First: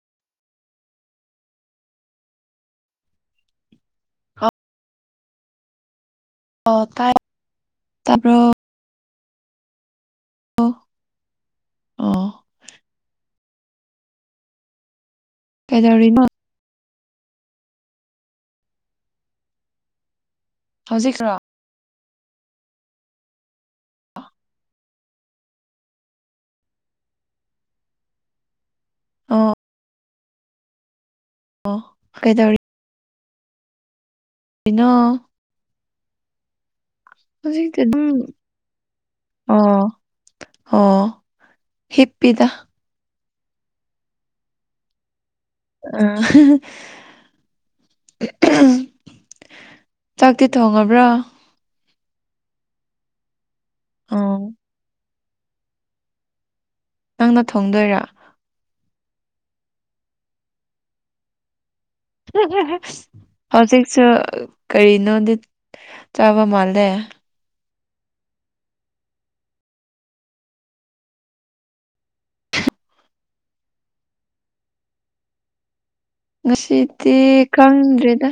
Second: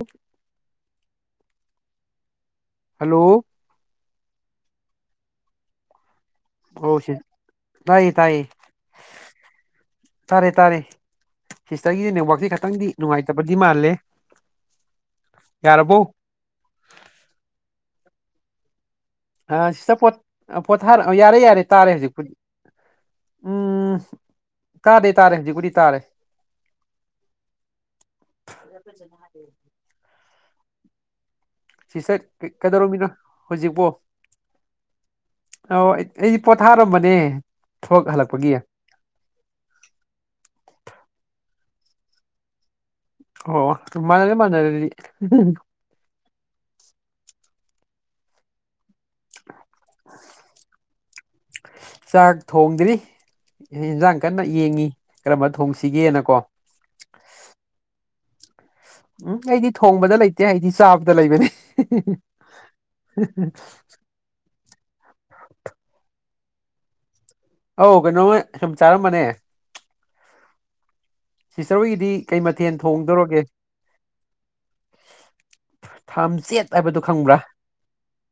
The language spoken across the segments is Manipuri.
ꯎꯝ ꯍꯜꯂꯣ ꯑꯣ ꯇꯥꯏ ꯇꯥꯏꯌꯦ ꯇꯕ꯭ꯔꯣ ꯇꯥꯏꯌꯦ ꯇꯥꯔꯦ ꯇꯥꯔꯦ ꯁꯤꯁꯇꯔꯒꯤꯗꯤ ꯑꯣ ꯅꯦꯠꯋꯥꯛꯁꯦ ꯈꯇꯪꯗꯤ ꯅꯨꯡꯉꯥꯏꯇꯕꯗꯤ ꯃꯥꯜꯂꯦ ꯌꯥꯔꯕꯣ ꯀꯩꯗꯧꯔꯤꯃꫭ ꯑ ꯁꯤꯗꯣꯠ ꯄꯣꯊꯥꯔꯛꯑꯣ ꯍꯧꯖꯤꯛꯔꯣ ꯌꯥꯔꯦ ꯌꯥꯔꯦ ꯇꯥꯔꯦ ꯍꯧꯖꯤꯛꯄꯨꯗꯤ ꯎꯝ ꯇꯥꯗꯦ ꯇꯥꯔꯦ ꯍꯧꯖꯤꯒꯨꯗꯤ ꯇꯥꯔꯦ [inaudible] ꯑꯣ ꯑꯣ ꯁꯤ ꯁꯦ ꯀꯩꯗꯧꯔꯤꯅꯣ ꯀꯩꯗꯧꯔꯝꯃꯤꯅꯣ ꯍꯧꯖꯤꯛꯄꯣ ꯀꯤꯅꫭ ꯑꯣ ꯑꯩꯗꯤ ꯄꯊꯥꯔꯝꯕꯅꯤ [unintelligible] ꯑꯣ ꯑꯣ ꯍꯤꯞꯄꯗ ꯑꯣ ꯃꯥꯥꯟꯅꯔꯦ ꯃꯥꯟꯅꯔꯦ ꯑꯗꯨꯗꯤ ꯑꯣ ꯆꯥꯛꯇꯤ ꯊꯣꯡꯉꯕ꯭ꯔꯥ ꯆꯥꯛ ꯊꯣꯡꯗ꯭ꯔꯤ ꯏꯟꯖꯥꯡ ꯀꯟꯅ ꯑꯣ ꯌꯦꯡꯉꯤ ꯀꯔꯝꯕ ꯊꯣꯡꯁꯤꯒꯦꯅꯀꯣ ꯅꯪꯅ ꯊꯣꯡꯗꯣꯏꯔꯥ ꯎꯝ ꯑꯩꯗꯤ ꯊꯣꯡꯕꯗ ꯂꯩꯇꯦ ꯑꯩꯗꯤ ꯆꯥꯕꯗ ꯂꯩꯕꯅꯤ ꯍꯧꯖꯤꯛꯁꯨ ꯀꯔꯤꯅꯣꯗꯤ ꯆꯥꯕ ꯃꯥꯜꯂꯦ ꯑꯧ ꯀꯩꯅꯣꯃ ꯁꯨꯝ ꯆꯥꯔꯝꯕꯅꯦ ꯁꯤꯁꯇꯔ ꯍꯣꯏꯒꯤꯗꯤ ꯀꯩ ꯃꯊꯦꯜ ꯊꯣꯡꯗꯧꯔꯒꯦ ꯊꯥꯝꯆꯦꯠ ꯍꯥꯏꯕꯗꯨꯣ ꯈꯪꯕ꯭ꯔꯥ ꯈꯪꯗ꯭ꯔꯤꯗ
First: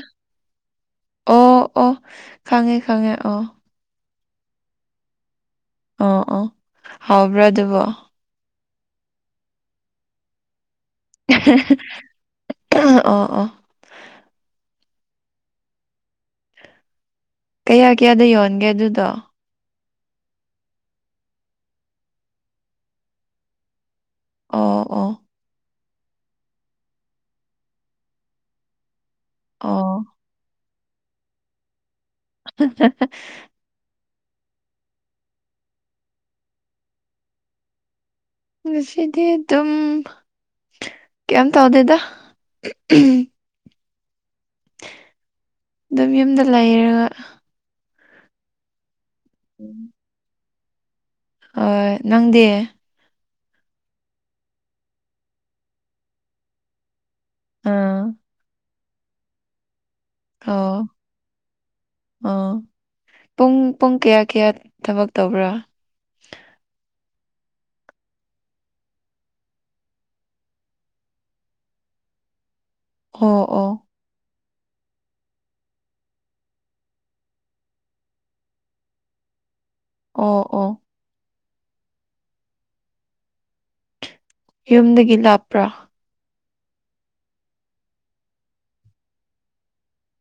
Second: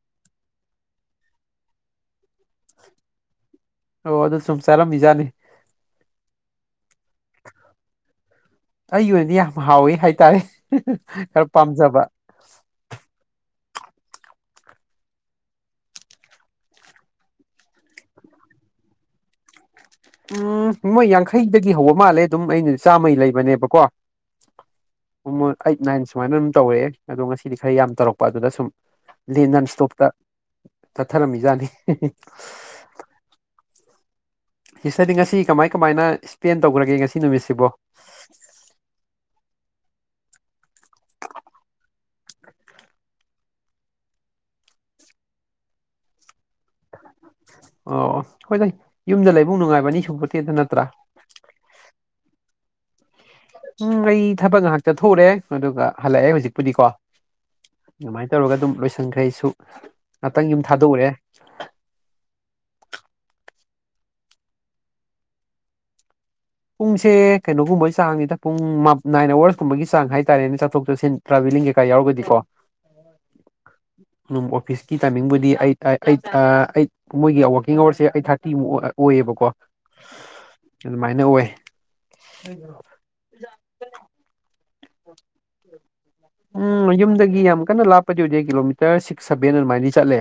ꯑꯣ ꯑꯣ ꯈꯪꯉꯦ ꯈꯪꯉꯦ ꯑꯣ ꯑꯣ ꯑꯗꯨ ꯁꯨꯝ ꯆꯥꯔꯝꯃꯤꯖꯥꯅꯤ ꯑꯣ ꯑꯣ ꯍꯥꯎꯕ꯭ꯔꯥ ꯑꯗꯨꯕꯣ ꯑꯩꯒꯤ ꯑꯣꯏꯅꯗꯤ ꯌꯥꯝ ꯍꯥꯎꯋꯤ ꯍꯥꯏꯇꯥꯔꯦ ꯈꯔ ꯄꯥꯝꯖꯕ ꯑꯣ ꯑꯣ ꯀꯌꯥ ꯀꯌꯥꯗ ꯌꯣꯟꯒꯦ ꯑꯗꯨꯗꯣ ꯎꯝ ꯅꯣꯏ ꯌꯥꯡꯈꯩꯗꯒꯤ ꯍꯧꯕ ꯃꯥꯜꯂꯦ ꯑꯗꯨꯝ ꯑꯩꯅ ꯆꯥꯝꯃꯩ ꯂꯩꯕꯅꯦꯕꯀꯣ ꯑꯣ ꯑꯣ ꯃꯣꯏ ꯑꯩꯠ ꯅꯥꯏꯟ ꯁꯨꯃꯥꯏꯅ ꯑꯗꯨꯝ ꯇꯧꯔꯛꯑꯦ ꯑꯗꯣ ꯉꯁꯤꯗꯤ ꯈꯔ ꯌꯥꯝ ꯇꯧꯔꯛꯄ ꯑꯗꯨꯗ ꯁꯨꯝ ꯂꯦꯟ ꯅꯟ ꯑꯣ ꯏꯁꯇꯣꯞꯇ ꯆꯠꯊꯔꯝꯃꯤꯖꯥꯠꯅꯤ [unintelligible] ꯍꯤꯁꯇꯔꯗꯤ ꯉꯁꯤ ꯀꯃꯥꯏ ꯀꯃꯥꯏꯅ ꯁ꯭ꯄꯦꯟ ꯇꯧꯈ꯭ꯔꯒꯦ ꯉꯁꯤ ꯅꯨꯃꯤꯠꯁꯤꯕꯣ ꯉꯁꯤꯗꯤ ꯑꯗꯨꯝ ꯀꯌꯥꯝ ꯇꯧꯗꯦꯗ ꯑꯗꯨꯝ ꯌꯨꯝꯗ ꯂꯩꯔꯒ ꯑꯣ ꯑꯣ ꯍꯣꯏꯗ ꯌꯨꯝꯗ ꯂꯩꯕꯨꯡ ꯅꯨꯡꯉꯥꯏꯕꯅꯤ ꯁꯨꯡꯄꯇꯦꯗ ꯅꯠꯇ꯭ꯔꯥ ꯅꯪꯗꯤ ꯎꯝ ꯑꯩ ꯊꯕꯛ ꯉꯥꯛꯇ ꯊꯣꯛꯔꯦ ꯑꯗꯨꯒ ꯍꯜꯂꯛꯑꯦ ꯍꯧꯖꯤꯛꯄꯨꯗꯤꯀꯣ ꯑꯥ ꯑꯗꯨꯃꯥꯏꯅ ꯇꯧꯔꯒ ꯑꯗꯨꯝ ꯂꯣꯏꯁꯟꯈꯩꯁꯨ ꯉꯥꯛꯇꯪ ꯌꯨꯝ ꯑꯣ ꯊꯥꯗꯣꯛꯎꯔꯦ ꯑꯣ ꯄꯨꯡ ꯄꯨꯡ ꯀꯌꯥ ꯀꯌꯥ ꯊꯕꯛ ꯇꯧꯕ꯭ꯔꯥ ꯄꯨꯡꯁꯦ ꯀꯩꯅꯣꯒꯨꯝꯕꯒꯤ ꯆꯥꯡꯅꯤꯗ ꯄꯨꯡ ꯅꯥꯏꯟ ꯑꯋꯥꯔꯁꯀꯨꯝꯕꯒꯤ ꯆꯥꯡ ꯍꯥꯏꯇꯥꯔꯦꯅꯦ ꯆꯠꯊꯣꯛ ꯆꯠꯁꯤꯟ ꯇ꯭ꯔꯥꯚꯦꯂꯤꯡ ꯀꯩꯀꯥ ꯌꯥꯎꯔꯒꯗꯤꯀꯣ ꯑꯣ ꯑꯣ ꯑꯗꯨ ꯑꯣꯐꯤꯁꯀꯤ ꯇꯥꯏꯃꯤꯡꯕꯨꯗꯤ ꯑꯩꯠ ꯑꯩꯠ ꯑꯩꯠ ꯃꯣꯏꯒꯤ ꯋꯥꯔꯀꯤꯡ ꯑꯋꯥꯔꯁꯦ ꯑꯩꯠ ꯊꯥꯔꯇꯤꯃꯨꯛ ꯑꯣꯏꯌꯦꯕꯀꯣ ꯑꯣ ꯑꯣ ꯑꯗꯨꯃꯥꯏꯅ ꯑꯣꯏ [unintelligible] ꯌꯨꯝꯗꯒꯤ ꯂꯥꯞꯄ꯭ꯔꯥ ꯎꯝ ꯌꯨꯝꯗꯒꯤ ꯌꯥꯝ ꯀꯟꯅ ꯂꯥꯞꯄꯗꯤ ꯑꯣꯏꯗꯦ ꯀꯤꯂꯣꯃꯤꯇꯔ ꯁꯤꯛꯁ ꯁꯚꯦꯟ ꯑꯗꯨꯃꯥꯏꯅ ꯆꯠꯂꯦ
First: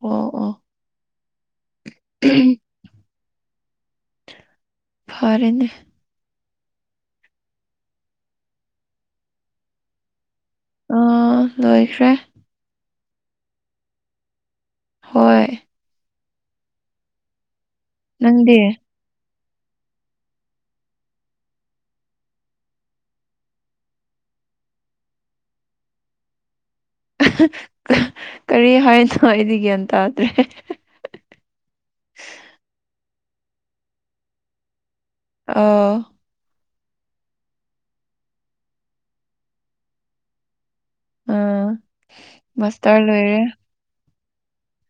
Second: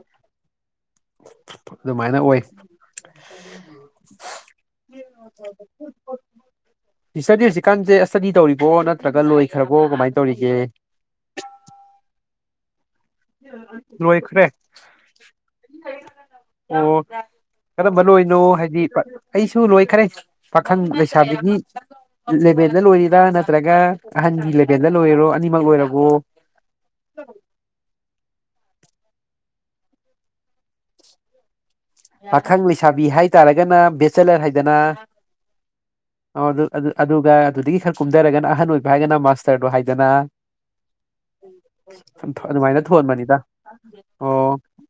ꯑꯣ ꯑꯣ ꯑꯗꯨꯃꯥꯏꯅ ꯑꯣꯏ ꯗꯤ ꯐꯔꯦꯅꯦ ꯍꯧꯖꯤꯛꯀꯥꯟꯁꯦ ꯏꯁꯇꯗꯤ ꯇꯧꯔꯤ ꯕꯣ ꯅꯠꯇ꯭ꯔꯒ ꯂꯣꯏꯈ꯭ꯔꯕꯣ ꯀꯃꯥꯏꯅ ꯇꯧꯔꯤꯒꯦ ꯑꯥ ꯂꯣꯏꯈ꯭ꯔꯦ ꯂꯣꯏꯈꯔꯦ ꯍꯣꯏ ꯑꯣ ꯀꯔꯝꯕꯅꯅꯣ ꯅꯪꯗꯤ ꯍꯥꯏꯗꯤ ꯑꯩꯁꯨ ꯂꯣꯏꯈꯔꯦ ꯄꯥꯈꯪ ꯂꯩꯁꯥꯕꯤꯒꯤ ꯂꯦꯚꯦꯜꯗ ꯂꯣꯏꯔꯤꯔꯥ ꯅꯠꯇ꯭ꯔꯒ ꯑꯍꯟꯒꯤ ꯂꯦꯚꯦꯜꯗ ꯂꯣꯏꯔꯣ ꯑꯅꯤꯃꯛ ꯂꯣꯏꯔꯕꯣ ꯀꯔꯤ ꯍꯥꯏꯅꯣ ꯑꯩꯗꯤ ꯒ꯭ꯌꯥꯟ ꯇꯥꯗ꯭ꯔꯦ ꯑꯥꯈꯪ ꯂꯩꯁꯥꯕꯤ ꯍꯥꯏꯇꯥꯔꯒꯅ ꯕꯦꯆꯦꯂꯔ ꯍꯥꯏꯗꯅ ꯑ ꯑ ꯑꯗꯨ ꯑꯗꯨꯗꯒꯤ ꯈꯔ ꯀꯨꯝꯊꯔꯒꯅ ꯑꯍꯟ ꯑꯣꯏꯕ ꯍꯥꯏꯒꯅ ꯃꯥꯁꯇꯔꯗꯣ ꯍꯥꯏꯗꯅ ꯑꯥ ꯑꯗꯨꯃꯥꯏꯅ ꯃꯥꯁꯇꯔ ꯂꯣꯏꯔꯦ ꯊꯣꯟꯕꯅꯤꯗ ꯑꯣ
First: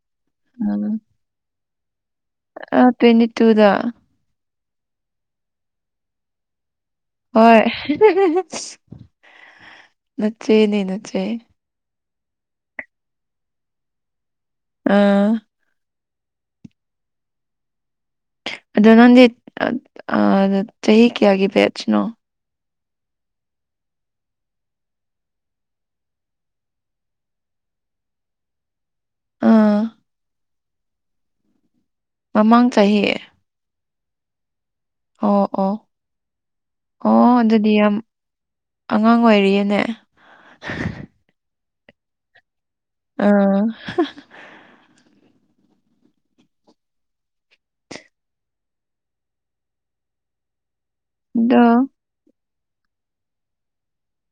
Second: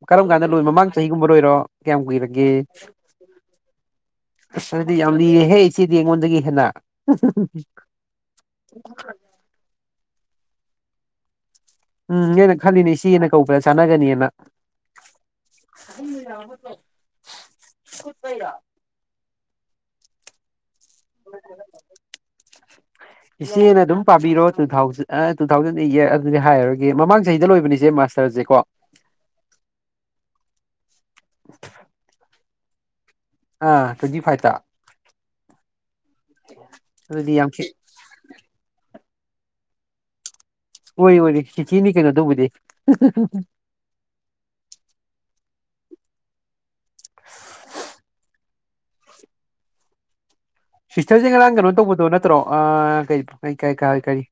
ꯀꯔꯝ ꯀꯥꯟꯗ ꯂꯣꯏ ꯃꯃꯥꯡ ꯆꯍꯤꯒꯨꯝꯕ ꯂꯣꯏꯔꯣ ꯀꯌꯥꯝ ꯀꯨꯏꯔꯒꯦ ꯑꯥ ꯇ꯭ꯋꯦꯟꯇꯤ ꯇꯨꯗ ꯑꯁ ꯍꯥꯏꯗꯤ ꯌꯥꯝ ꯂꯤꯔꯦꯍꯦ ꯏꯆꯦꯗꯤ ꯑꯩꯉꯣꯟꯗꯒꯤ ꯍꯦꯟꯅ ꯍꯣꯏ ꯅꯆꯦꯅꯦ ꯅꯆꯦ ꯎꯝꯅꯦꯦꯅ ꯈꯜꯂꯤꯅꯦ ꯁꯤꯦꯅ ꯀꯧꯕ꯭ꯔꯥ ꯆꯥꯟꯅꯒꯅꯤꯅ ꯑꯥ ꯎꯝꯔ ꯑꯗꯣ ꯅꯪꯗꯤ ꯆꯍꯤ ꯀꯌꯥꯒꯤ ꯕꯦꯠꯁꯅꯣ [inaudible] ꯏꯆꯦꯅ ꯑꯗꯨꯝ ꯄꯥꯕꯤꯔꯣ ꯇꯨ ꯊꯥꯎꯖꯟ ꯇꯨ ꯊꯥꯎꯖꯟ ꯑꯗꯨꯗꯤ ꯍꯥꯏꯔꯨꯔꯒꯦ ꯃꯃꯥꯡ ꯆꯍꯤꯗ ꯂꯣꯏꯕꯅꯤꯆꯦ ꯃꯥꯁ ꯆꯂꯁꯤꯀꯣ ꯑꯥ ꯃꯃꯥꯡ ꯆꯍꯤ ꯑ ꯑꯗꯨꯗꯤ ꯐꯥꯏꯇ ꯑꯣ ꯑꯣ ꯑꯣ ꯑꯗꯨꯗꯤ ꯌꯥꯝ ꯑꯉꯥꯡ ꯑꯣꯏꯔꯤꯌꯦꯅꯦ ꯑꯣꯏꯣꯏ ꯑꯣꯏ ꯁꯤꯤꯆꯤꯅꯤ ꯀꯩꯅꯣ ꯇꯧꯕꯗꯤ ꯑ ꯁꯤꯁꯇꯔꯁꯦ ꯉꯔꯥꯡ ꯑꯗꯣ ꯀꯩꯅꯣ ꯇꯧꯕꯗꯣ ꯅꯠꯇ꯭ꯔꯣ ꯀ ꯀ ꯀ ꯀ ꯀꯔꯤ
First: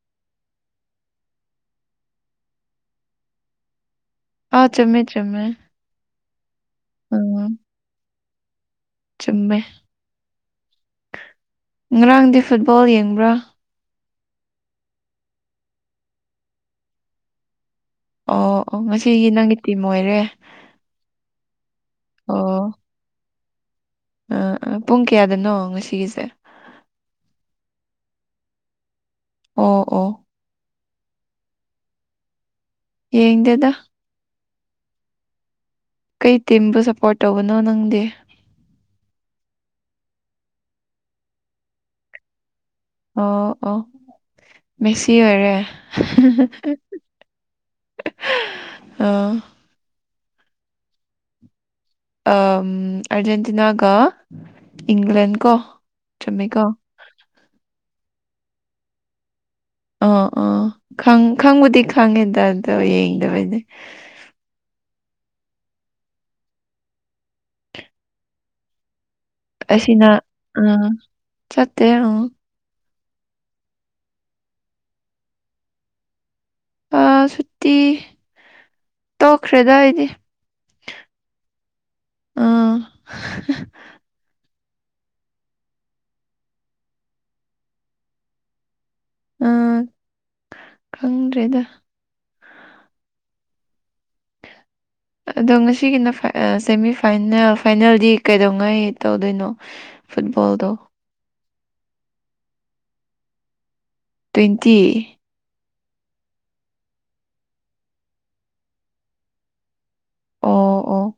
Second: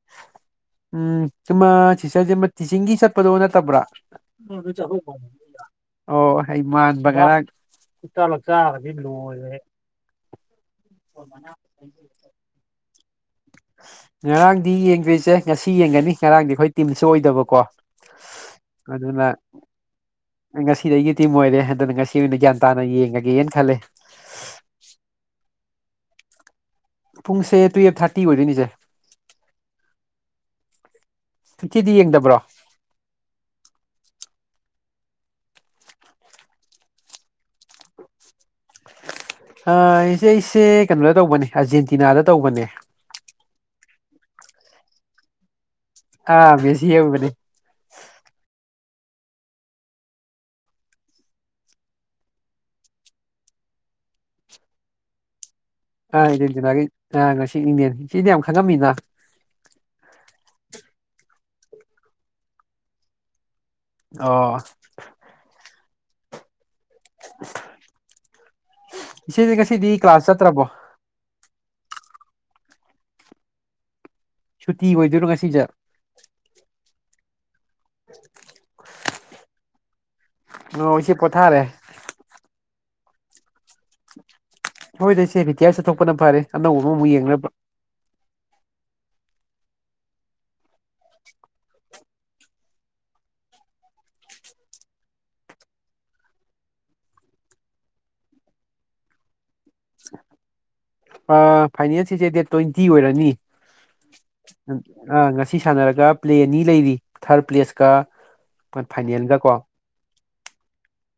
ꯎꯝ ꯁꯤꯃ ꯁꯤꯇꯔꯁꯃ ꯇꯤꯆꯤꯡꯒꯤ ꯆꯠꯄꯗꯣ ꯅꯠꯇꯕ꯭ꯔꯥ ꯑ ꯆꯨꯝꯃꯦ ꯆꯨꯝꯃꯦ ꯑꯣ ꯍꯩ ꯃꯥꯟꯕ ꯈꯔ ꯎꯝ ꯈꯨꯇ ꯂ ꯆꯔꯗꯤ ꯂꯣꯏꯔꯦ ꯆꯨꯝꯃꯦ ꯉꯔꯥꯡꯗꯤ ꯐꯨꯠꯕꯣꯜ ꯌꯦꯡꯕ꯭ꯔꯥ ꯉꯔꯥꯡꯗꯤ ꯌꯦꯡꯗꯣꯏꯁꯦ ꯉꯁꯤ ꯌꯦꯡꯒꯅꯤ ꯉꯔꯥꯡꯗꯤ ꯑꯩꯈꯣꯏ ꯇꯤꯝꯁꯨ ꯑꯣꯏꯗꯕꯀꯣ ꯑꯣ ꯑꯣ ꯉꯁꯤꯒꯤ ꯅꯪ ꯏꯇ ꯃꯣ ꯉꯁꯤꯗꯒꯤ ꯑꯩꯒꯤꯗꯤꯤꯝ ꯑꯣꯏꯣꯏꯔꯦ ꯍꯟꯗꯅ ꯉꯁꯤ ꯑꯣꯏꯅ ꯑꯣ ꯒ꯭ꯌꯥꯟ ꯇꯥꯅ ꯌꯦꯡꯉꯒꯦꯅ ꯈꯜꯂꯦ ꯑꯥ ꯄꯨꯡ ꯀꯌꯥꯗꯅꯣ ꯉꯁꯤꯒꯤꯁꯦ ꯄꯨꯡꯁꯦ ꯇꯨꯌꯦꯞ ꯊꯥꯔꯇꯤ ꯑꯣꯏꯗꯣꯏꯅꯤꯁꯦ ꯑꯣ ꯑꯣ ꯆꯆꯤꯗꯤ ꯌꯦꯡꯗꯕ꯭ꯔꯣ ꯌꯦ ꯇꯦꯗ ꯀꯩ ꯇꯤꯝꯕꯨ ꯁꯄꯣꯔꯠ ꯇꯧꯕꯅꯣ ꯅꯪꯗꯤ ꯁꯦ ꯑꯩꯁꯦ ꯀꯩꯅꯣꯗ ꯇꯧꯕꯅꯦ ꯑꯔꯖꯦꯟꯇꯤꯅꯥꯗ ꯇꯧꯕꯅꯦ ꯑꯣ ꯑꯣ ꯦꯁꯤ ꯑꯣꯏꯔꯦ ꯑꯥ ꯃꯦꯁꯤ ꯌꯧꯕꯅꯦ ꯑꯥ ꯑ ꯑꯔꯖꯦꯟꯇꯤꯅꯥ ꯀ ꯏꯪꯂ꯭ꯂ ꯀꯣ ꯑ ꯆꯨꯝꯃꯤꯀꯣ ꯏꯦꯟꯁꯤꯅꯥꯈꯩ ꯑ ꯉꯁꯤ ꯏꯅꯦꯦꯟ ꯁꯤꯗꯤ ꯌꯥꯝ ꯈꯪꯉꯝꯃꯤꯅ ꯑ ꯑꯥ ꯈꯪꯕꯨꯗꯤ ꯈꯪꯉꯦꯗ ꯑꯗꯣ ꯌꯦꯡꯗꯕꯩꯗꯤ ꯑꯣ ꯏꯆꯦꯗꯤ ꯉꯁꯤꯗꯤ ꯀ꯭ꯂꯥꯁ ꯆꯠꯇ꯭ꯔꯕꯣ ꯆꯠꯇꯅ ꯁꯨꯇꯤ ꯑꯣꯏꯗꯣꯏꯔꯣ ꯉꯁꯤꯁꯦ ꯁꯨꯇꯤ ꯇꯧꯈ꯭ꯔꯦꯗꯏꯗꯤ ꯅꯁꯤ ꯄꯣꯊꯥꯔꯦ ꯑꯥ ꯍꯣꯏꯁꯦ ꯕꯤ ꯇꯤ ꯑ ꯆꯠꯊꯄꯅ ꯐꯔꯦ ꯑꯅꯧꯕ ꯑꯃꯃꯨꯛ ꯌꯦꯡꯅꯕ ꯑ ꯈꯪꯗ꯭ꯔꯦꯗ ꯑꯗꯣ ꯉꯁꯤꯒꯤꯅ ꯁꯦꯃꯤ ꯐꯥꯏꯅꯦꯜ ꯐꯥꯏꯅꯦꯜꯗꯤ ꯀꯩꯗꯧꯉꯥꯏ ꯇꯧꯗꯣꯏꯅꯣ ꯐꯨꯠꯕꯣꯜꯗꯣ ꯐꯥꯏꯅꯦꯜ ꯁꯤꯁꯦ ꯗꯦꯠ ꯇ꯭ꯋꯦꯟꯇꯤ ꯑꯣꯏꯔꯅꯤ ꯇ꯭ꯋꯦꯟꯇꯤ ꯑ ꯉ ꯑꯁꯤ ꯁꯥꯟꯅꯔꯒ ꯄ꯭ꯂꯦ ꯑꯅꯤ ꯂꯩꯔꯤ ꯊꯥꯔꯠ ꯄ꯭ꯂꯦꯁꯀ ꯐꯥꯏꯅꯦꯜꯒ ꯀꯣ ꯑꯣ ꯑꯣ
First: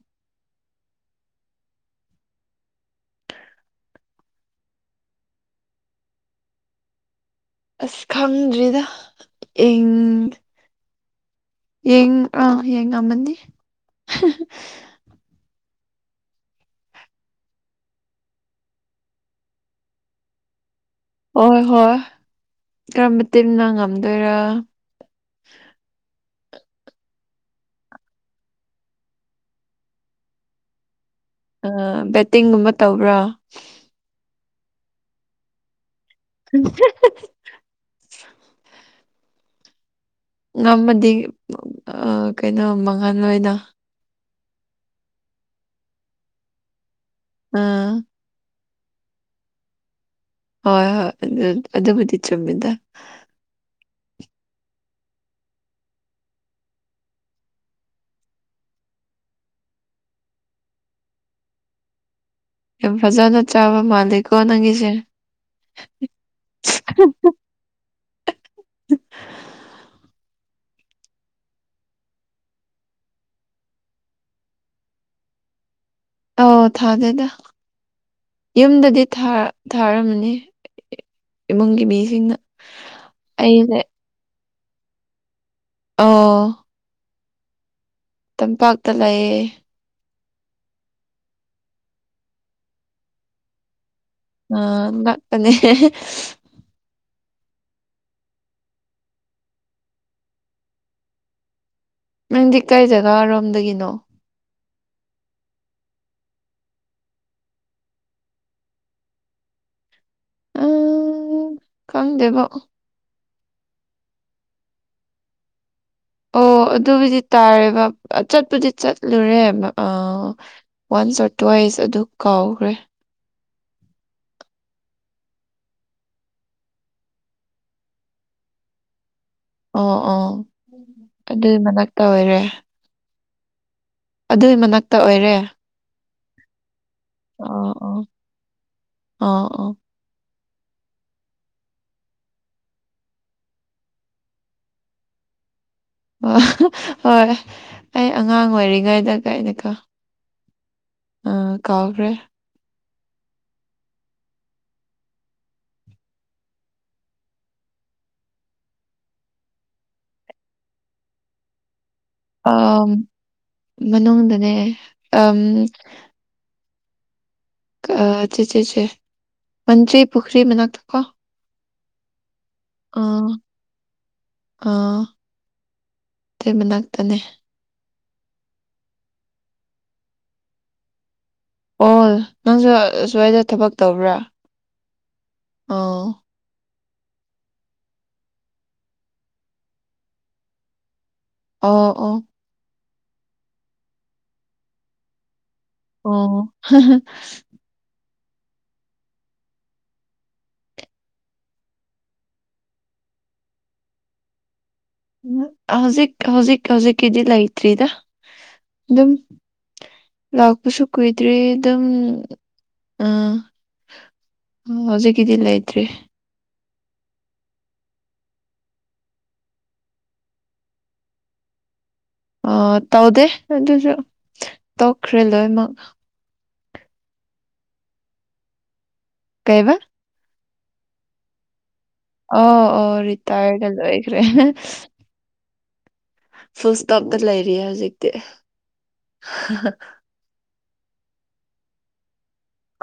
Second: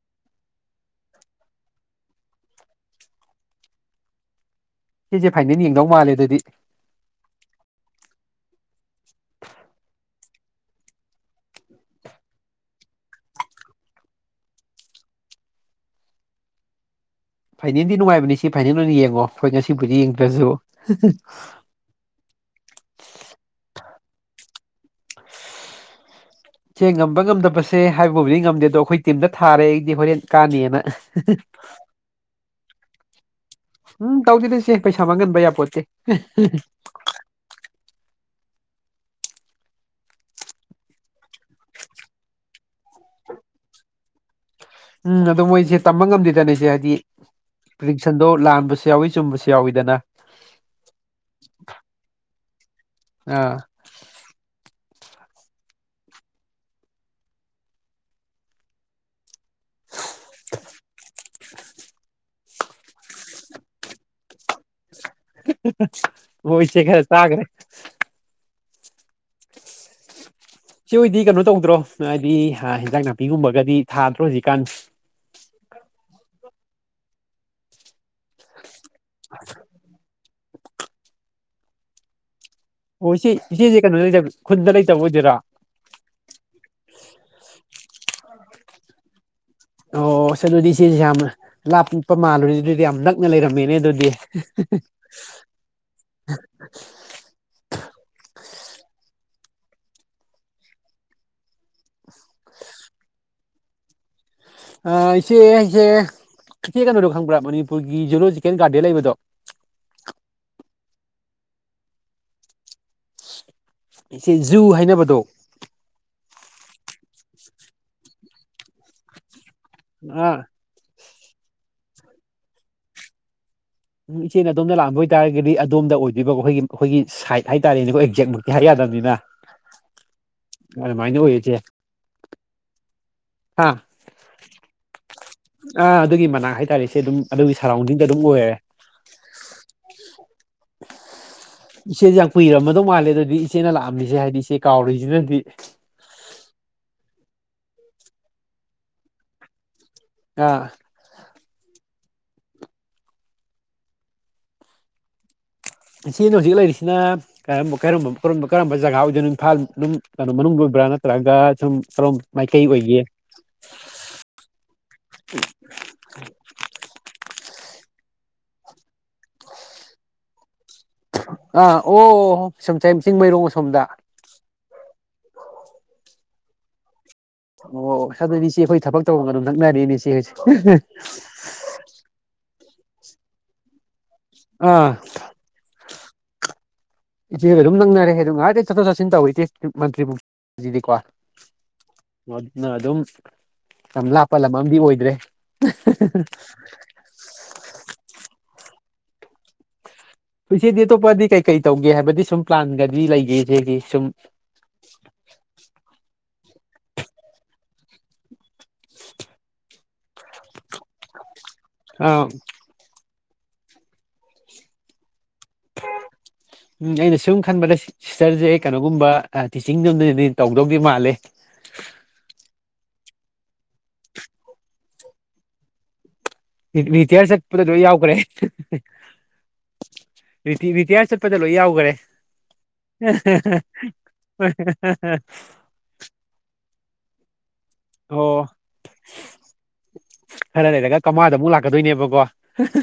ꯁꯤꯁꯦ ꯐꯥꯏꯅꯜ ꯌꯦꯡꯗꯧ ꯃꯥꯜꯂꯦ ꯑꯗꯨꯗꯤ ꯑꯁ ꯈꯪꯗ꯭ꯔꯤꯗ ꯌꯦꯡ ꯑ ꯌꯦꯡꯝꯃꯅꯤ ꯐꯥꯏꯅꯦꯜꯗꯤ ꯅꯨꯡꯉꯥꯏꯕꯅꯤ ꯁꯤ ꯐꯥꯏꯅꯦꯜ ꯑꯣꯏꯅ ꯌꯦꯡꯉꯣ ꯑꯩꯈꯣꯏ ꯉꯁꯤꯕꯨꯗꯤ ꯌꯦꯡꯗ꯭ꯔꯁꯨ ꯍꯣꯏ ꯍꯣꯏ ꯀꯔꯝꯕ ꯇꯤꯟꯟꯅ ꯉꯝꯗꯣꯏꯔꯥ ꯁꯦ ꯉꯝꯕ ꯉꯝꯗꯕꯁꯦ ꯍꯥꯏꯕꯕꯨꯗꯤ ꯉꯝꯗꯦ ꯑꯗꯣ ꯑꯩꯈꯣꯏ ꯇꯤꯝꯗ ꯊꯥꯔꯦ ꯑꯩꯗꯤ ꯍꯣꯔꯦꯟ ꯀꯥꯅꯑꯅ ꯑ ꯕꯦꯠꯇꯤꯡꯒꯨꯝꯕ ꯇꯧꯕ꯭ꯔꯥ ꯎꯝ ꯇꯧꯗꯗꯁꯦ ꯄꯩꯁꯥ ꯃꯥꯡꯍꯟꯕ ꯌꯥꯄꯣꯠꯁꯦ ꯉꯝꯃꯗꯤ ꯀꯩꯅꯣ ꯃꯉꯜ ꯑꯣꯏꯅ ꯎꯝ ꯑꯗ ꯃꯣꯏꯁꯦ ꯇꯝꯕ ꯉꯝꯗꯦꯗꯅꯁꯦ ꯍꯥꯏꯗꯤ ꯑꯥ ꯄꯁꯟ ꯑꯗꯣ ꯂꯥꯟꯕꯁꯨ ꯌꯥꯎꯏꯤ ꯆꯨꯝꯕꯁꯨ ꯌꯥꯎꯏꯤꯗꯅ ꯍꯣꯏ ꯍꯣꯏ ꯑꯗꯨ ꯑꯗꯨꯕꯨꯗꯤ ꯆꯨꯝꯃꯤꯗ ꯑ [unintelligible] ꯌꯥꯝ ꯐꯖꯅ ꯆꯥꯕ ꯃꯥꯂꯀꯣ ꯅꯪꯒꯤꯁꯦ ꯕꯣꯏꯁꯦ ꯈꯔ ꯇꯥꯒ꯭ꯔꯦ [unintelligible] [inaudible] ꯁꯤ ꯑꯣꯏꯗꯤ ꯀꯩꯅꯣ ꯇꯧꯗ꯭ꯔꯣ ꯍꯥꯏꯗꯤ ꯍꯤꯟꯖꯥꯡ ꯅꯥꯄꯤꯒꯨꯝꯕꯒꯗꯤ ꯊꯥꯗ꯭ꯔꯣ ꯍꯧꯖꯤꯛꯀꯥꯟ ꯑꯧ ꯊꯥꯗꯦꯗ ꯌꯨꯝꯗꯗꯤ ꯊꯥꯔꯝꯃꯅꯤ ꯏꯃꯨꯡꯪꯒꯤ ꯁꯤꯡꯅ ꯑꯣ ꯏꯆꯦ ꯏꯆꯦꯁꯦ ꯀꯩꯅꯣꯗ ꯂꯩꯇꯕ ꯈꯨꯟꯗ ꯂꯩꯇꯕ ꯑꯣꯏꯗꯣꯏꯔꯥ ꯑꯣ ꯇꯝꯄꯥꯛꯇ ꯂꯩꯌꯦ ꯑꯣ ꯑꯁ ꯑꯗꯨꯗꯤ ꯁꯤꯁꯦ ꯌꯥꯝ ꯂꯥꯞꯄ ꯃꯥꯜꯂꯨꯔꯅꯦ ꯑꯗꯨꯗꯤ ꯌꯥꯝ ꯅꯛꯅ ꯂꯩꯔꯝꯃꯦꯅꯦ ꯑꯗꯨꯗꯤ ꯑꯥꯛꯇꯅꯦ ꯅꯪꯗꯤ ꯀꯩꯗꯅꯔꯣꯝꯗꯒꯤꯅꯣ ꯏꯆꯦ ꯑꯩꯁꯦ ꯏꯆꯦ ꯀꯩꯅꯣꯗꯣ ꯈꯪꯕ꯭ꯔꯥ ꯃꯅꯤꯄꯨꯔꯒꯤ ꯖꯨꯂꯣꯖꯤꯀꯦꯜ ꯒꯥꯔꯗꯦꯟ ꯂꯩꯕꯗꯣ ꯎ ꯀꯝꯗꯦꯕꯣ ꯏꯆꯦ ꯖꯨ ꯍꯥꯏꯅꯕꯗꯣ ꯑꯣ ꯑꯗꯨꯕꯨꯗꯤ ꯇꯥꯔꯦꯕ ꯆꯠꯄꯨꯗꯤ ꯆꯠꯂꯨꯔꯦꯕ ꯑ ꯋꯥꯟꯁ ꯑꯣꯔ ꯇ꯭ꯋꯥꯏꯁ ꯑꯗꯨ ꯀꯥꯎꯈ꯭ꯔꯦ ꯏꯆꯦꯦꯟ ꯑꯗꯣꯝꯅ ꯂꯥꯛꯝꯕ ꯑꯣꯏꯇꯥꯔꯒꯗꯤ ꯑꯣꯝ ꯑꯣꯏꯗꯣꯏꯔꯤꯕ ꯑꯩꯈꯣꯏꯒꯤ ꯑꯩꯈꯣꯏꯒꯤ ꯁꯥꯏꯠ ꯍꯥꯏꯇꯥꯔꯦꯅꯦꯈꯣꯏ ꯑꯦꯛꯖꯦꯛꯃꯨꯛꯇꯤ ꯍꯥꯏ ꯌꯥꯗꯕꯅꯤꯅ ꯑꯣ ꯑꯣ ꯑꯗꯨꯏ ꯃꯛꯇ ꯑꯣꯏꯔꯦ ꯍꯥꯥ ꯑꯗꯨ ꯃꯅꯥꯛ ꯑꯥ ꯑꯗꯨꯒꯤ ꯃꯅꯥꯛ ꯍꯥꯏꯇꯥꯔꯦꯁꯦ ꯑꯗꯨꯝ ꯑꯗꯨꯒꯤ ꯑꯣ ꯑꯣ ꯁꯔꯥꯎꯟꯗꯤꯡꯗ ꯑꯗꯨꯝ ꯑꯣꯏꯔꯦ ꯑꯣ ꯑꯣ ꯏꯆꯦꯁꯦ ꯌꯥꯝ ꯀꯨꯏꯔꯝꯃꯗꯧ ꯃꯥꯜꯂꯦ ꯑꯗꯨꯗꯤ ꯏꯆꯦꯅ ꯂꯥꯛꯑꯝꯃꯤꯁꯦ ꯍꯥꯏꯗꯤ ꯏꯆꯦ ꯀꯥꯎꯔꯤꯁꯤꯅꯗꯤ ꯑꯣ ꯍꯣꯏ ꯑꯩ ꯑꯉꯥꯡ ꯑꯣꯏꯔꯤꯉꯩꯗ ꯀꯩꯅꯣꯀꯣ ꯑ ꯑ ꯀꯥꯎꯈꯔꯦ ꯢꯆꯦꯅ ꯍꯧꯖꯤꯛ ꯂꯩꯔꯤꯁꯤꯅ ꯀꯔꯝꯕ ꯀꯔꯝꯕ ꯀꯔꯝꯕ ꯖꯒꯥ ꯑꯣꯏꯗꯅꯣ ꯏꯝꯐꯥꯜ ꯀꯩꯅꯣ ꯃꯅꯨꯡꯗ ꯑꯣꯏꯕ꯭ꯔꯥ ꯅꯠꯇ꯭ꯔꯒ ꯁꯨꯝ ꯑ ꯃꯥꯏꯀꯩ ꯑꯣꯏꯒꯦ ꯃꯅꯨꯡꯗꯅꯦ ꯑ ꯆꯦ ꯆꯦꯆꯦ ꯃꯟꯇ꯭ꯔꯤ ꯄꯨꯈ꯭ꯔꯤ ꯃꯅꯥꯛꯇꯀꯣ ꯑꯥ ꯑꯣ ꯁꯨꯝꯆꯥꯏ ꯆꯤꯡꯃꯩꯔꯣꯡ ꯑꯁꯣꯝꯗ ꯑꯥ ꯑꯗꯨꯢ ꯃꯅꯥꯛꯇꯅꯦ ꯑꯣ ꯑꯗꯨ ꯏꯆꯦ ꯑꯩꯈꯣꯏ ꯊꯕꯛ ꯇꯧꯕꯝꯒ ꯑꯗꯨꯝ ꯅꯛꯅꯔꯦꯅꯦ ꯢꯆꯦ ꯑꯩꯈꯣꯏꯁꯦ ꯑꯣ ꯅꯪꯁꯨ ꯑꯁ꯭ꯋꯥꯏꯗ ꯊꯕꯛ ꯇꯧꯕ꯭ꯔꯥ ꯑꯥ ꯑꯣ ꯏꯆꯦꯗꯣ ꯑꯗꯨꯝ ꯅꯪꯅꯔꯦ ꯑꯗꯨ ꯉꯥꯛ ꯂꯩꯇ ꯆꯠꯊꯣꯛ ꯆꯠꯁꯤꯟ ꯇꯧꯔꯤꯅꯦ ꯃꯟꯇ꯭ꯔꯤ ꯄꯨꯈ꯭ꯔꯤꯗꯤꯀꯣ ꯑꯣ ꯑꯣ ꯑꯗꯨꯅ ꯑꯗꯨꯝ ꯌꯥꯝ ꯂꯥꯞꯄ ꯂꯝ ꯑꯃꯗꯤ ꯑꯣꯏꯗ꯭ꯔꯦ ꯑꯣ ꯍꯣ ꯏꯆꯦꯗꯤ ꯑꯇꯣꯞꯄꯗꯤ ꯀꯩ ꯀꯩ ꯇꯧꯒꯦ ꯍꯥꯏꯕꯗꯤ ꯁꯨꯝ ꯄ꯭ꯂꯥꯟꯒꯗꯤ ꯂꯩꯒꯦ ꯏꯆꯦꯒꯤ ꯁꯨꯝ ꯎ ꯍꯧꯖꯤꯛ ꯍꯧꯖꯤꯛ ꯍꯧꯖꯤꯛꯒꯤꯗꯤ ꯂꯩꯇ꯭ꯔꯤꯗ ꯑꯗꯨꯝ ꯂꯥꯛꯄꯁꯨ ꯀꯨꯏꯗ꯭ꯔꯤ ꯑꯗꯨꯝ ꯑ ꯑꯝ ꯍꯧꯖꯤꯛꯒꯤꯗꯤ ꯂꯩꯗ꯭ꯔꯤ ꯎꯝ ꯑꯩꯅ ꯁꯨꯝ ꯈꯟꯕꯗ ꯁꯤꯁꯇꯔꯁꯦ ꯑꯩ ꯀꯩꯅꯣꯒꯨꯝꯕ ꯇꯤꯆꯤꯡꯂꯣꯝꯗꯗꯤ ꯇꯧꯗꯧꯗꯤ ꯃꯥꯜꯂꯦ ꯑ ꯇꯧꯗꯦ ꯑꯗꯨꯁꯨ ꯇꯣꯛꯈ꯭ꯔꯦ ꯂꯣꯏꯅꯃꯛ ꯔꯤꯇꯤꯌꯥꯔ ꯆꯠꯄꯗ ꯂꯣꯢ ꯌꯥꯎꯈ꯭ꯔꯦ ꯀꯩꯕ ꯔꯤꯇꯤꯌꯥꯔ ꯆꯠꯄꯗꯂꯣ ꯌꯥꯎꯈꯔꯦ ꯑꯣ ꯑꯣ ꯔꯤꯇꯥꯥꯏꯔꯗ ꯂꯣꯏꯈ꯭ꯔꯦ ꯍ [inaudible] ꯐꯨꯜ ꯁꯇꯣꯞꯇ ꯂꯩꯔꯤꯌꯦ ꯍꯧꯖꯤꯛ ꯑꯣ ꯈꯔ ꯂꯩꯔꯒ ꯀꯃꯥꯗ ꯑꯃꯨꯛ ꯂꯥꯛꯀꯗꯣꯏꯅꯦꯕꯀꯣ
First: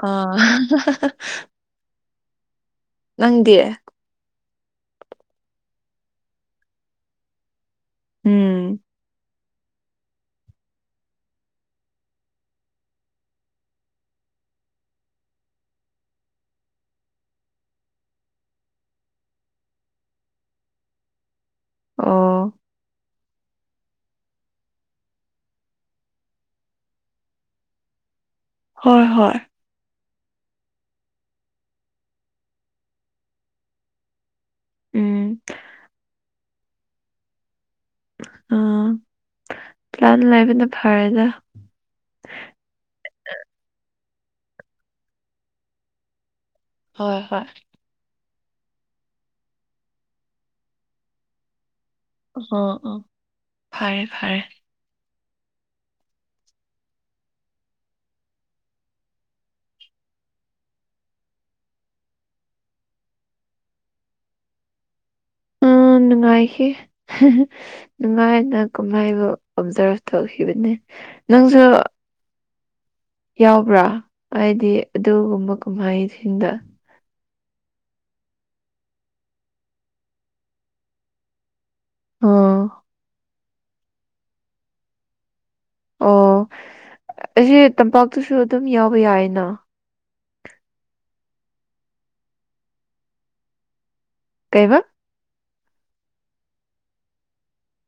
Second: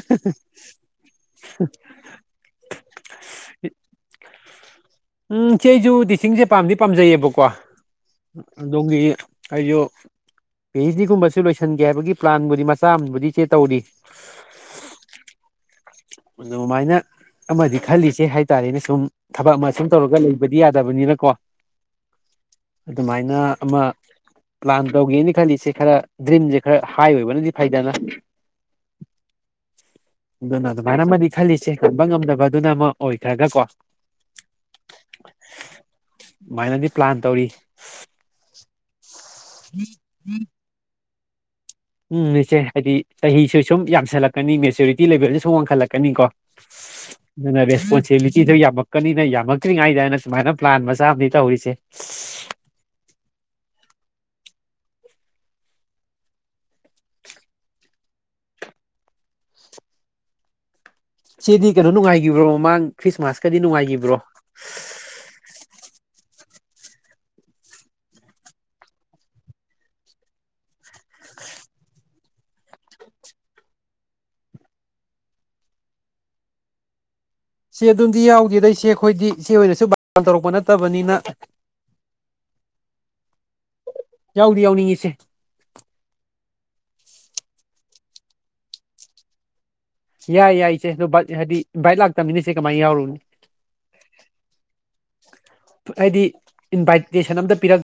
ꯑꯥ [unintelligible] ꯅꯪꯗꯤ ꯎꯝ ꯢꯆꯦ ꯑꯩꯁꯨ ꯇꯤꯆꯤꯡꯁꯦ ꯄꯥꯝꯗꯤ ꯄꯥꯝꯖꯩꯌꯦꯕꯀꯣ ꯎꯝ ꯗꯣꯡꯒꯤꯤ [inaudible] ꯑꯌꯣ ꯄꯤ ꯑꯩꯆ ꯗꯤꯒꯨꯝꯕꯁꯨ ꯂꯣꯏꯁꯤꯟꯒꯦ ꯍꯥꯏꯕꯒꯤ ꯄ꯭ꯂꯥꯟꯕꯨꯗꯤ ꯃꯆꯥ ꯑꯃꯕꯨꯗꯤ ꯏꯆꯦ ꯇꯧꯔꯤ ꯑꯗꯨꯃꯥꯏꯅ ꯑꯃꯗꯤ ꯈꯜꯂꯤꯁꯦ ꯍꯥꯏꯇꯥꯔꯦꯅꯦ ꯁꯨꯝ ꯊꯕꯛ ꯑꯃ ꯁꯨꯝ ꯇꯧꯔꯒ ꯂꯩꯕꯗꯤ ꯌꯥꯗꯕꯅꯤꯅꯀꯣ ꯑꯣ ꯑꯗꯨꯃꯥꯏꯅ ꯑꯃ ꯄ꯭ꯂꯥꯟ ꯇꯧꯒꯦꯅ ꯈꯜꯂꯤꯁꯦ ꯈꯔ ꯗ꯭ꯔꯤꯝꯁꯦ ꯈꯔ ꯍꯥꯏ ꯑꯣꯏꯕꯅꯗꯤ ꯐꯩꯗꯅ ꯍꯣꯏ ꯍꯣꯏ ꯑꯗꯨꯅ ꯑꯗꯨꯃꯥꯏꯅ ꯑꯃꯗꯤ ꯈꯜꯂꯤꯁꯦ ꯉꯝꯕ ꯉꯝꯗꯕꯗꯨꯅ ꯑꯃ ꯑꯣꯏꯈ꯭ꯔꯒꯀꯣ ꯎꯝ ꯑꯗꯨꯃꯥꯏꯅꯗꯤ ꯄ꯭ꯂꯥꯟ ꯇꯧꯔꯤ ꯎꯝ ꯄꯂꯥꯟ ꯂꯩꯕꯅ ꯐꯔꯦꯗ ꯎꯝ ꯏꯆꯦ ꯍꯥꯏꯗꯤ ꯆꯍꯤꯁꯨ ꯁꯨꯝ ꯌꯥꯝꯁꯜꯂꯛꯀꯅꯤ ꯃꯦꯆꯨꯔꯤꯇꯤ ꯂꯦꯚꯦꯜꯗ ꯁꯨꯝ ꯋꯥꯡꯈꯠꯂꯛꯀꯅꯤ ꯀꯣ ꯍꯣꯏ ꯍꯣꯏ ꯑꯗꯨꯅ ꯀꯦꯕꯤꯇꯤꯗꯣ ꯌꯥꯝꯃꯛꯀꯅꯤꯅ ꯌꯥꯝꯃꯛꯇ꯭ꯔꯤꯉꯩꯗꯅ ꯁꯨꯃꯥꯏꯅ ꯄ꯭ꯂꯥꯟ ꯃꯆꯥ ꯑꯃꯅꯤ ꯇꯧꯔꯤꯁꯦ ꯑꯣ ꯑꯣ ꯐꯔꯦ ꯐꯔꯦ ꯁꯤꯗꯤ ꯀꯩꯅꯣ ꯅꯨꯡꯉꯥꯏꯒꯤꯕ꯭ꯔꯣ ꯃꯃꯥꯡ ꯈ꯭ꯔꯤꯁꯃꯥꯁꯀꯗꯤ ꯅꯨꯡꯉꯥꯏꯒꯤꯕ꯭ꯔꯣ ꯎꯝ ꯅꯨꯡꯉꯥꯏꯈꯤ ꯅꯨꯡꯉꯥꯏꯅ ꯀꯨꯝꯍꯩꯕꯨ ꯑꯣꯕꯖꯥꯔꯚ ꯇꯧꯈꯤꯕꯅꯦ ꯅꯪꯁꯨ ꯌꯥꯎꯕ꯭ꯔꯥ ꯍꯥꯏꯗꯤ ꯑꯗꯨꯒꯨꯝꯕ ꯀꯨꯝꯍꯩꯁꯤꯡꯗ ꯏꯆꯦ ꯑꯗꯨꯝꯗꯤ ꯌꯥꯎꯗꯦꯗ ꯏꯆꯦ ꯑꯩꯈꯣꯏꯗꯤ ꯏꯆꯦꯍꯣꯏꯅꯁꯨ ꯕꯥꯔꯇꯣꯟ ꯇꯧꯔꯛꯄ ꯅꯠꯇꯕꯅꯤꯅ ꯑꯣ ꯌꯥꯎꯗꯤ ꯌꯥꯎꯅꯤꯡꯉꯤ ꯏꯆꯦ ꯑꯣ ꯑꯩꯁꯦ ꯇꯝꯄꯥꯛꯇꯁꯨ ꯑꯗꯨꯝ ꯌꯥꯎꯕ ꯌꯥꯏꯅ ꯌꯥꯏ ꯌꯥꯏ ꯏꯆꯦ ꯑꯗꯣ ꯕꯥꯠ ꯍꯥꯏꯗꯤ ꯕꯥꯏꯠ ꯂꯥꯛꯇꯕꯅꯤꯅ ꯏꯆꯦ ꯀꯃꯥꯏꯅ ꯌꯥꯎꯔꯨꯅꯤ ꯀꯩꯕ ꯍꯥꯏꯗꯤ ꯏꯟꯚꯥꯏꯇꯦꯁꯟ ꯑꯝꯇ ꯄꯤꯔꯛ